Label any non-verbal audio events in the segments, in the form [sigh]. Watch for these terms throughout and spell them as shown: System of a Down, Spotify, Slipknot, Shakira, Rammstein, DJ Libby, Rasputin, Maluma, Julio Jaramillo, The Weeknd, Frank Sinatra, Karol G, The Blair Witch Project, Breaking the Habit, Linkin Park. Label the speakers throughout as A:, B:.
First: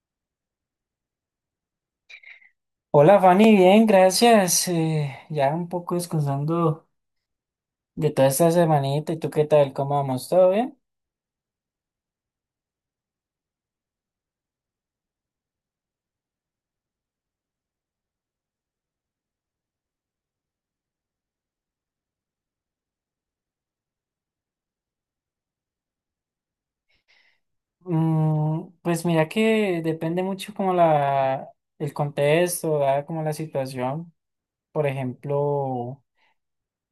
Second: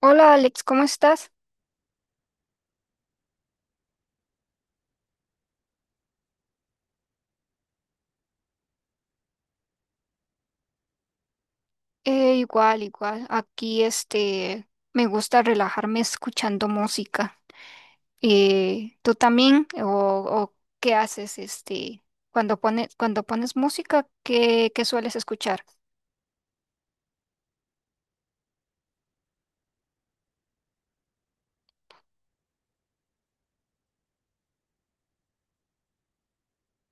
A: Hola Alex, ¿cómo estás?
B: Hola Fanny, bien, gracias. Ya un poco descansando de toda esta semanita. ¿Y tú qué tal? ¿Cómo vamos? ¿Todo bien?
A: Igual, igual. Aquí me gusta relajarme escuchando música. ¿Tú también? ¿O qué haces cuando pones música? ¿Qué sueles escuchar?
B: Pues mira que depende mucho como el contexto, ¿verdad? Como la situación. Por ejemplo.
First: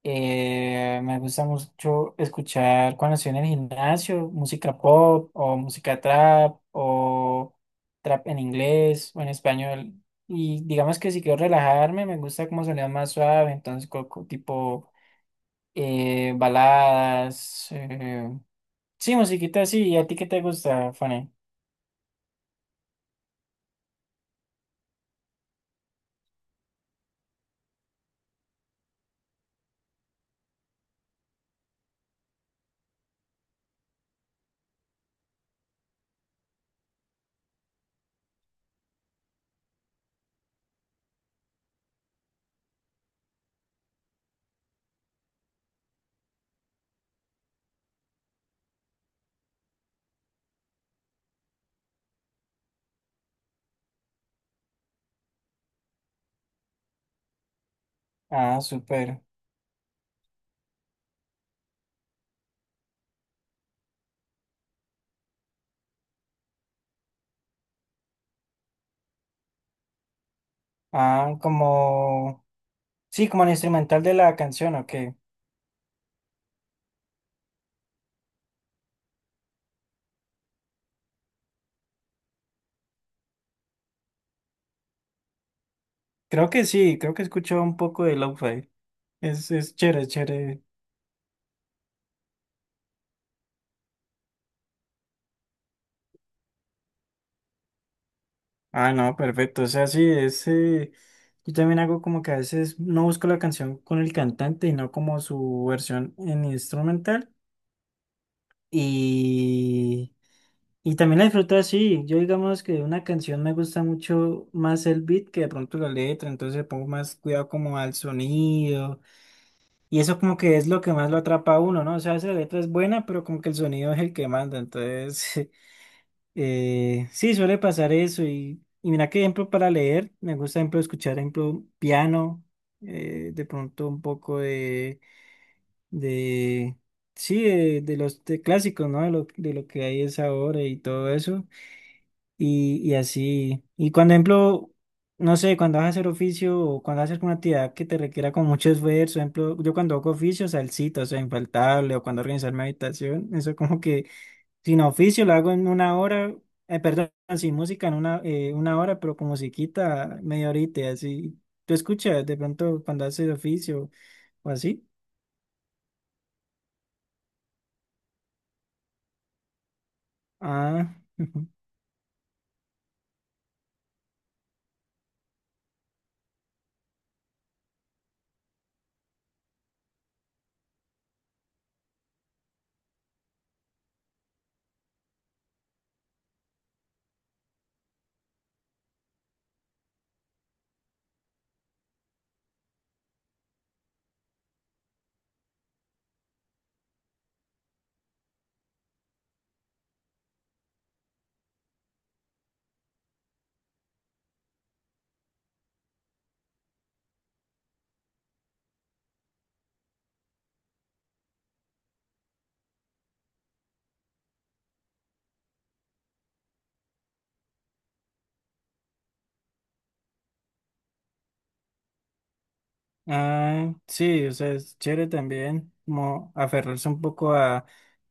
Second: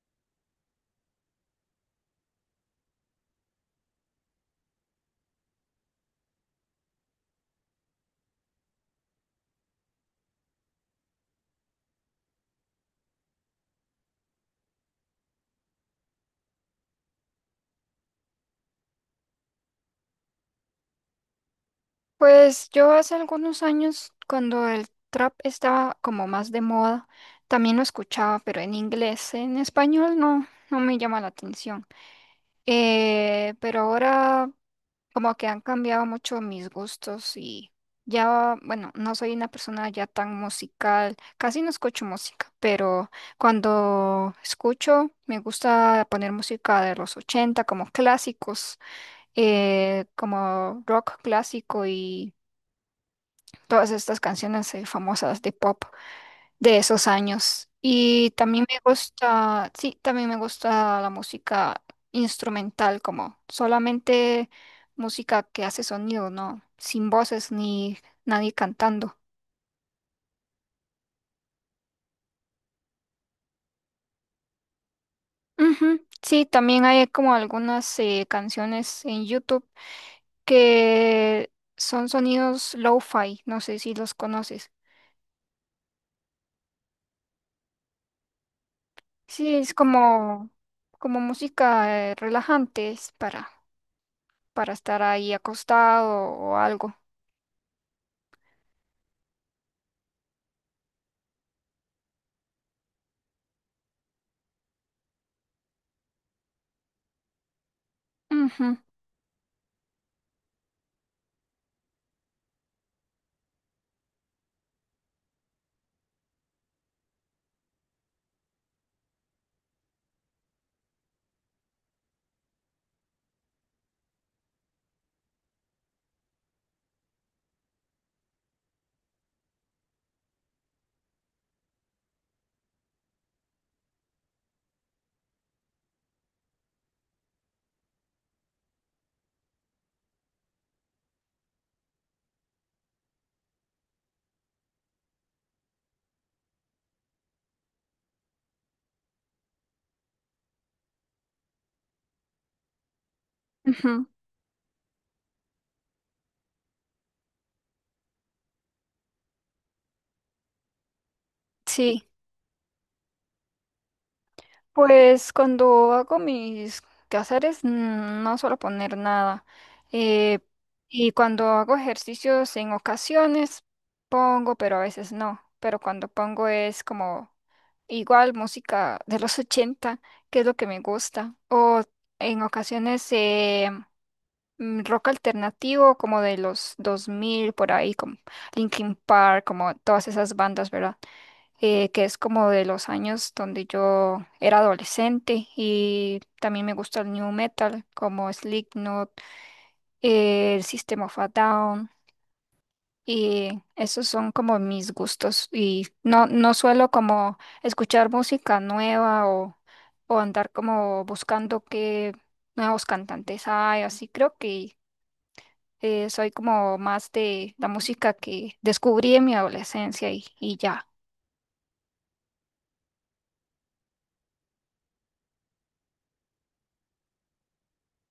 B: Me gusta mucho escuchar cuando estoy en el gimnasio, música pop o música trap o trap en inglés o en español. Y digamos que si quiero relajarme, me gusta como sonido más suave, entonces tipo baladas. Sí, musiquita así. ¿Y a ti qué te gusta, Fanny?
A: Pues yo hace algunos años, cuando el trap estaba como más de moda, también lo escuchaba, pero en inglés. En español no, no me llama la atención. Pero ahora como que han cambiado mucho mis gustos y ya, bueno, no soy una persona ya tan musical, casi no escucho música, pero cuando escucho me gusta poner música de los 80 como clásicos, como rock clásico y todas estas canciones famosas de pop de esos años. Y
B: Ah,
A: también me
B: súper.
A: gusta, sí, también me gusta la música instrumental, como solamente música que hace sonido, ¿no? Sin voces ni nadie cantando.
B: Ah, como... Sí, como el instrumental de la canción, ¿o qué?
A: Ujú. Sí, también hay como algunas canciones en YouTube que son sonidos lo-fi, no sé si los conoces.
B: Creo que sí, creo que escucho un poco de lo-fi. Es,
A: Sí, es
B: es chévere,
A: como,
B: chévere.
A: como música relajante, es para estar ahí acostado o algo.
B: Ah, no, perfecto. O sea, sí, es, yo también hago como que a veces no busco la canción con el cantante y no como su versión en instrumental.
A: Ujú.
B: Y, y también la disfruto así. Yo digamos que una canción me gusta mucho más el beat que de pronto la letra, entonces pongo más cuidado como al sonido. Y eso como que es lo que más lo atrapa a uno, ¿no? O sea, a veces la letra es buena, pero como que el sonido es el que manda. Entonces, [laughs] sí, suele pasar eso. Y mira que ejemplo para leer, me gusta ejemplo escuchar ejemplo piano, de pronto un poco de sí, de los de clásicos, ¿no? De de lo que hay es ahora y todo eso. Y así. Y cuando ejemplo, no sé, cuando vas a hacer oficio o cuando haces una actividad que te requiera con mucho esfuerzo, ejemplo, yo cuando hago oficio, salsita, o sea, infaltable, o cuando organizar mi habitación, eso como
A: Ujú.
B: que sin oficio lo hago en una hora, perdón, sin música en una hora, pero con musiquita media horita, así. ¿Tú
A: Sí,
B: escuchas de pronto cuando haces oficio o así?
A: pues cuando hago mis quehaceres no suelo poner nada. Eh,
B: Ah,
A: y cuando
B: ujú.
A: hago ejercicios en ocasiones pongo, pero a veces no. Pero cuando pongo es como igual música de los [laughs] 80, que es lo que me gusta. O en ocasiones rock alternativo como de los 2000 por ahí, como Linkin Park, como todas esas bandas, ¿verdad? Que es como de los años donde yo era adolescente, y también me gusta el new metal como Slipknot, el System of a Down, y esos son como mis gustos. Y no, no suelo como escuchar música nueva, o andar como buscando qué nuevos cantantes hay. Así creo que soy como más de la música que descubrí en mi adolescencia, y ya.
B: Ah, sí, o sea, es chévere también, como aferrarse un poco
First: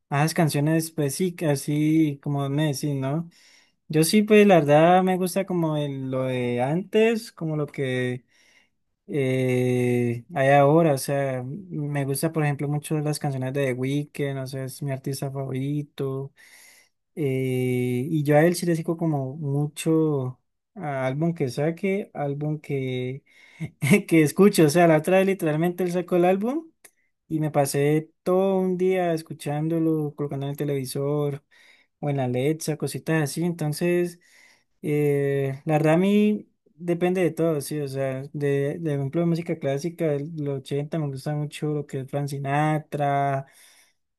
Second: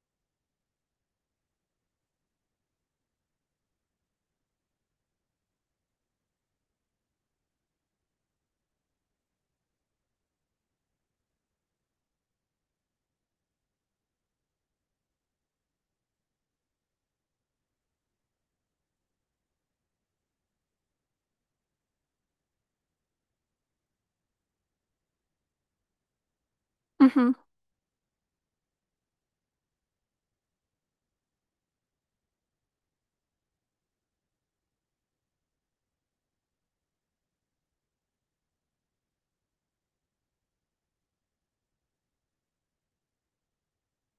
B: a esas canciones, pues sí, que así como me decís, ¿no? Yo sí, pues la verdad me gusta como lo de antes, como lo que hay ahora, o sea, me gusta, por ejemplo, mucho las canciones de The Weeknd, o sea, es mi artista favorito. Y yo a él sí le sigo como mucho a álbum que saque, [laughs] que escucho, o sea, la otra vez literalmente él sacó el álbum
A: Ujú,
B: y me pasé todo un día escuchándolo, colocando en el televisor o en la Alexa, cositas así. Entonces, la verdad a mí depende de todo, sí, o sea, de ejemplo de música clásica, de los 80 me gusta mucho lo que es Frank Sinatra.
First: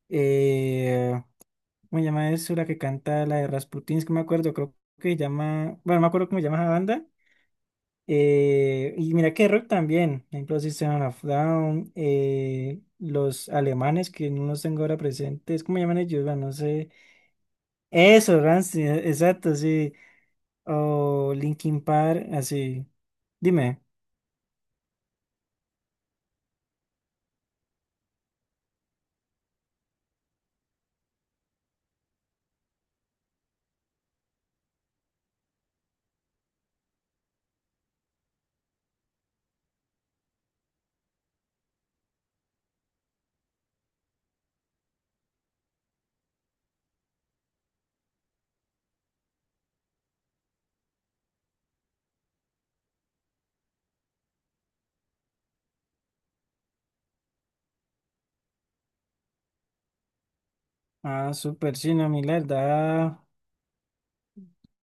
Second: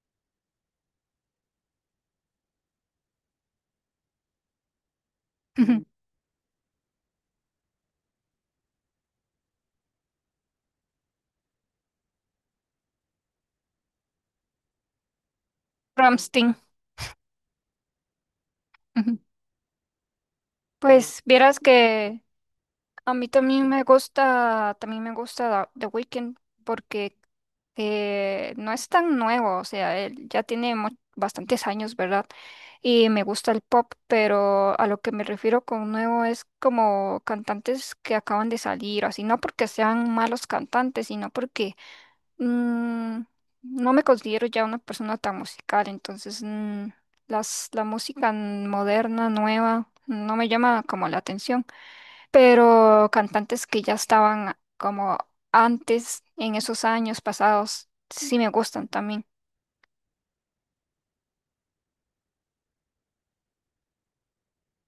B: eh, ¿Cómo se llama eso? La que canta la de Rasputin, es que no me acuerdo, creo que se llama,
A: ujú.
B: bueno, no me acuerdo cómo se llama esa banda. Y mira que rock también, por ejemplo, System of a Down, los alemanes que no los tengo ahora presentes, ¿cómo llaman ellos? Bueno, no
A: Rammstein.
B: sé. Eso, Rammstein,
A: Ujú.
B: exacto, sí.
A: Pues
B: O
A: vieras
B: Linkin
A: que
B: Park, así.
A: a mí también
B: Dime.
A: me gusta, The Weeknd porque no es tan nuevo, o sea, él ya tiene bastantes años, ¿verdad? Y me gusta el pop, pero a lo que me refiero con nuevo es como cantantes que acaban de salir, así, no porque sean malos cantantes, sino porque mm, no me considero ya una persona tan musical, entonces la música moderna, nueva, no me llama como la atención, pero cantantes que ya estaban como antes, en esos años pasados, sí me gustan también.
B: Ah, súper, sí, no, a mí la verdad,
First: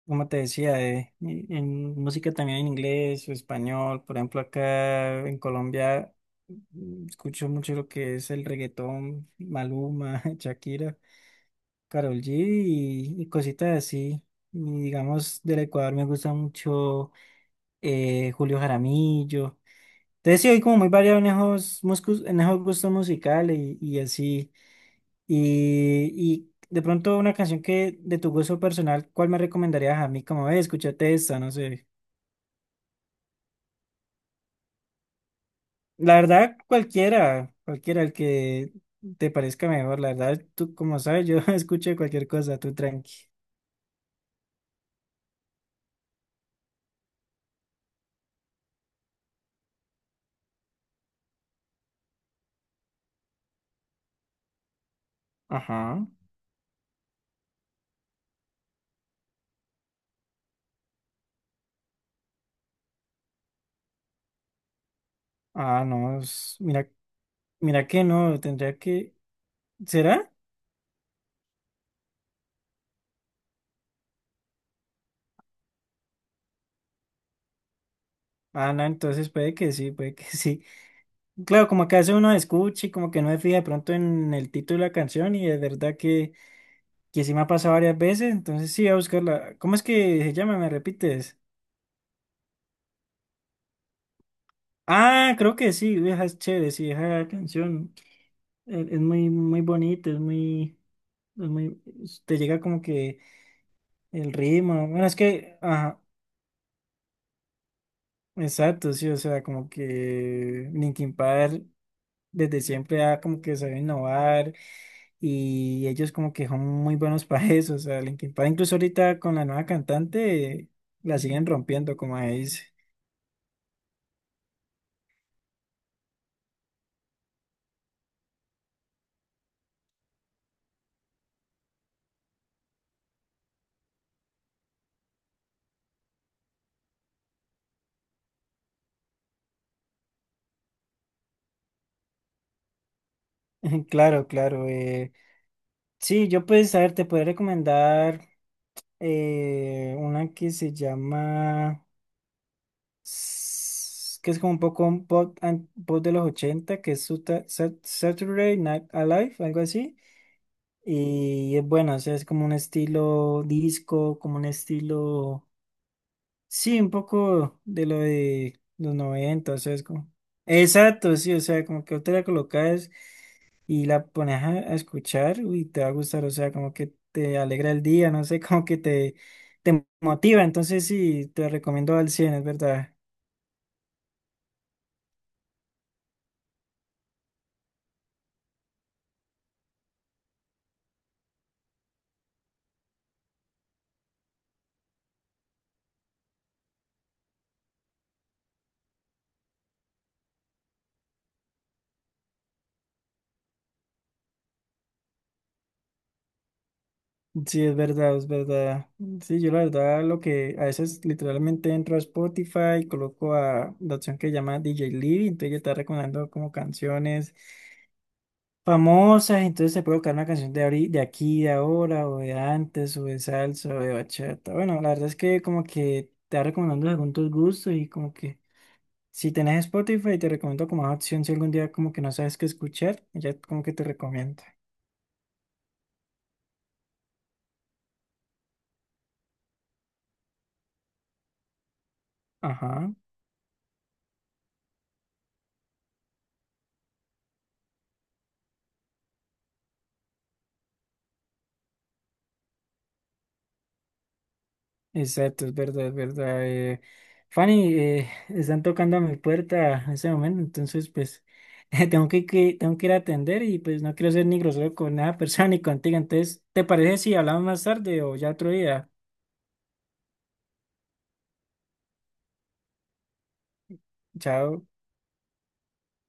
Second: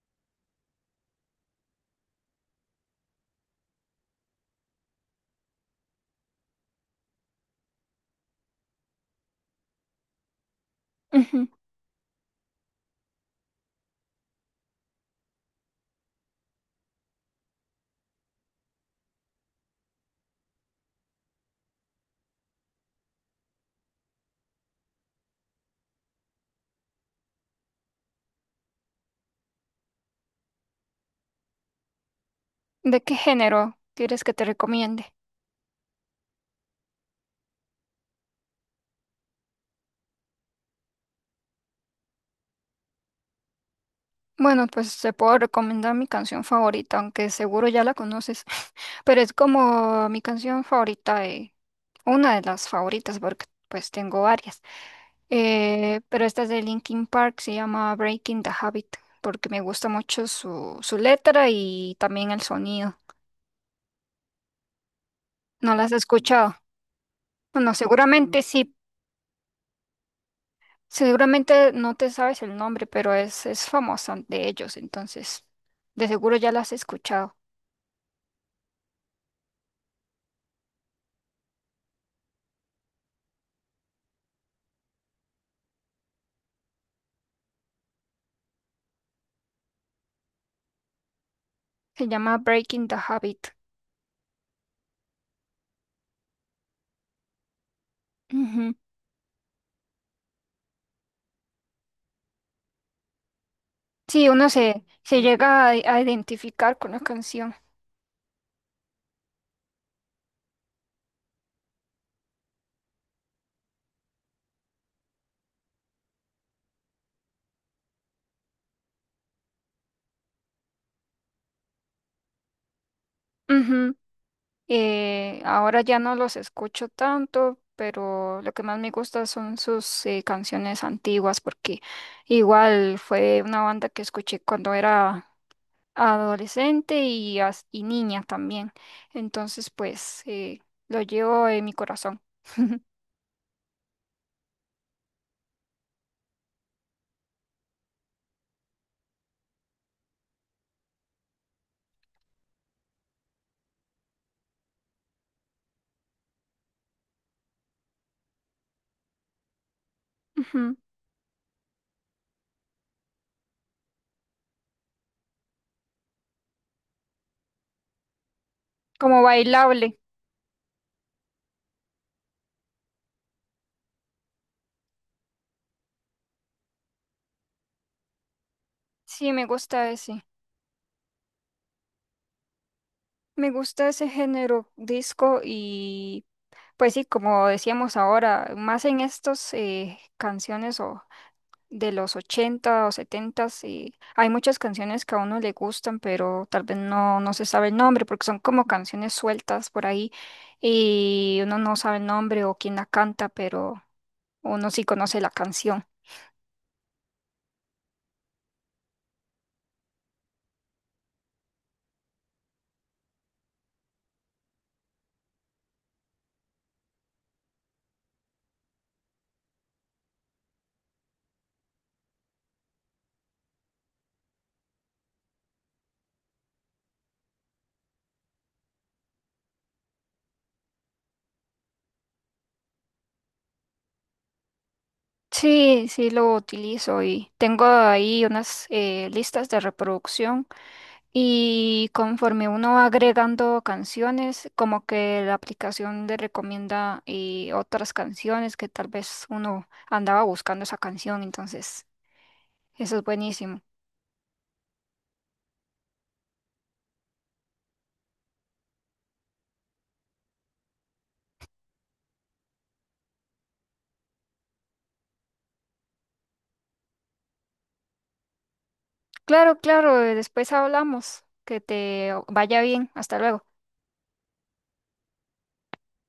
B: como te decía, en música también en inglés o español, por ejemplo, acá en Colombia escucho mucho lo que es el reggaetón, Maluma, [laughs] Shakira,
A: Ujú.
B: Karol G y cositas así. Y digamos, del Ecuador me gusta mucho Julio Jaramillo. Entonces sí, hay como muy variado en esos, en esos gustos musicales y así. Y de pronto una canción que de tu gusto personal, ¿cuál me recomendarías a mí? Como, escúchate esta, no sé.
A: ¿De qué género quieres que te recomiende?
B: La verdad, cualquiera, cualquiera, el que te parezca mejor. La verdad, tú, como sabes, yo [laughs] escucho cualquier cosa, tú tranqui.
A: Bueno, pues te puedo recomendar mi canción favorita, aunque seguro ya la conoces, [laughs] pero es como mi canción favorita, una de las favoritas, porque pues tengo varias.
B: Ajá.
A: Pero esta es de Linkin Park, se llama Breaking the Habit, porque me gusta mucho su letra y también el sonido. ¿No
B: Ah,
A: las has
B: no,
A: escuchado?
B: mira,
A: Bueno,
B: mira que no,
A: seguramente sí,
B: tendría que. ¿Será?
A: seguramente no te sabes el nombre, pero es famosa de ellos, entonces de seguro ya la has escuchado.
B: Ah, no, entonces puede que sí, puede que [laughs] sí. Claro, como que hace uno escucha y como que no se fija de pronto en el título de la canción y es verdad que sí me ha pasado varias veces, entonces sí, voy a buscarla. ¿Cómo es que se llama? ¿Me repites?
A: Se llama Breaking the Habit.
B: Ah, creo que sí, vieja es chévere, sí, esa canción
A: Ujú.
B: es muy, muy bonita, es muy, te llega como que
A: Sí,
B: el
A: uno se,
B: ritmo, bueno, es
A: se
B: que,
A: llega a
B: ajá,
A: identificar con la canción.
B: exacto, sí, o sea, como que Linkin Park desde siempre ha como que sabe innovar y ellos como que son muy buenos [laughs] para eso, o sea, Linkin Park incluso ahorita con la nueva cantante la siguen rompiendo, como ahí dice.
A: Ujú. Ahora ya no los escucho tanto, pero lo que más me gusta son sus canciones antiguas, porque igual fue una banda que escuché cuando era adolescente y, y niña también. Entonces, pues lo llevo en mi corazón. [laughs]
B: [laughs] Claro, claro. Sí, yo pues, a ver, te podría recomendar una que se llama, que es como un poco un pop, pop de los 80, que es Saturday Night Alive, algo así.
A: Ujú.
B: Y es bueno, o sea, es como un estilo disco, como un estilo, sí, un poco de lo de los
A: Como
B: 90. O sea, es
A: bailable.
B: como... Exacto, sí, o sea, como que otra la colocas. Y la pones a escuchar y te va a gustar, o sea, como que te alegra el día, no sé, [laughs]
A: Sí, me
B: te
A: gusta ese.
B: motiva, entonces sí, te recomiendo al 100
A: Me gusta ese género disco y pues sí, como decíamos ahora, más en estos canciones o de los 80 o 70, y hay muchas canciones que a uno le gustan, pero tal vez no, no se sabe el nombre, porque son como canciones sueltas por ahí y uno no sabe el nombre o quién la canta, pero uno sí conoce la canción.
B: es verdad, sí, yo la verdad lo que a veces literalmente entro a Spotify, coloco a la opción que llama DJ Libby, entonces ya está recomendando como canciones famosas, entonces te puede buscar una canción de aquí, de ahora, o de antes, o de salsa, o de bachata. Bueno, la verdad es que como que te va recomendando según tus gustos y como que si tenés Spotify, te recomiendo como una opción si algún día como que no sabes qué escuchar, ya como que te recomiendo.
A: Sí, sí lo utilizo y tengo ahí unas listas de reproducción. Y conforme uno va
B: Ajá,
A: agregando canciones, como que la aplicación le recomienda otras canciones que tal vez uno andaba buscando esa canción, entonces eso es buenísimo.
B: exacto, es verdad, es verdad. Fanny, están tocando a mi puerta en ese momento, entonces pues [laughs] tengo tengo que ir a atender y pues no quiero ser ni grosero con nada [laughs] persona ni contigo. Entonces, ¿te parece si hablamos más tarde o ya otro día?
A: Claro, claro, después hablamos. Que te vaya bien. Hasta luego.
B: Chao.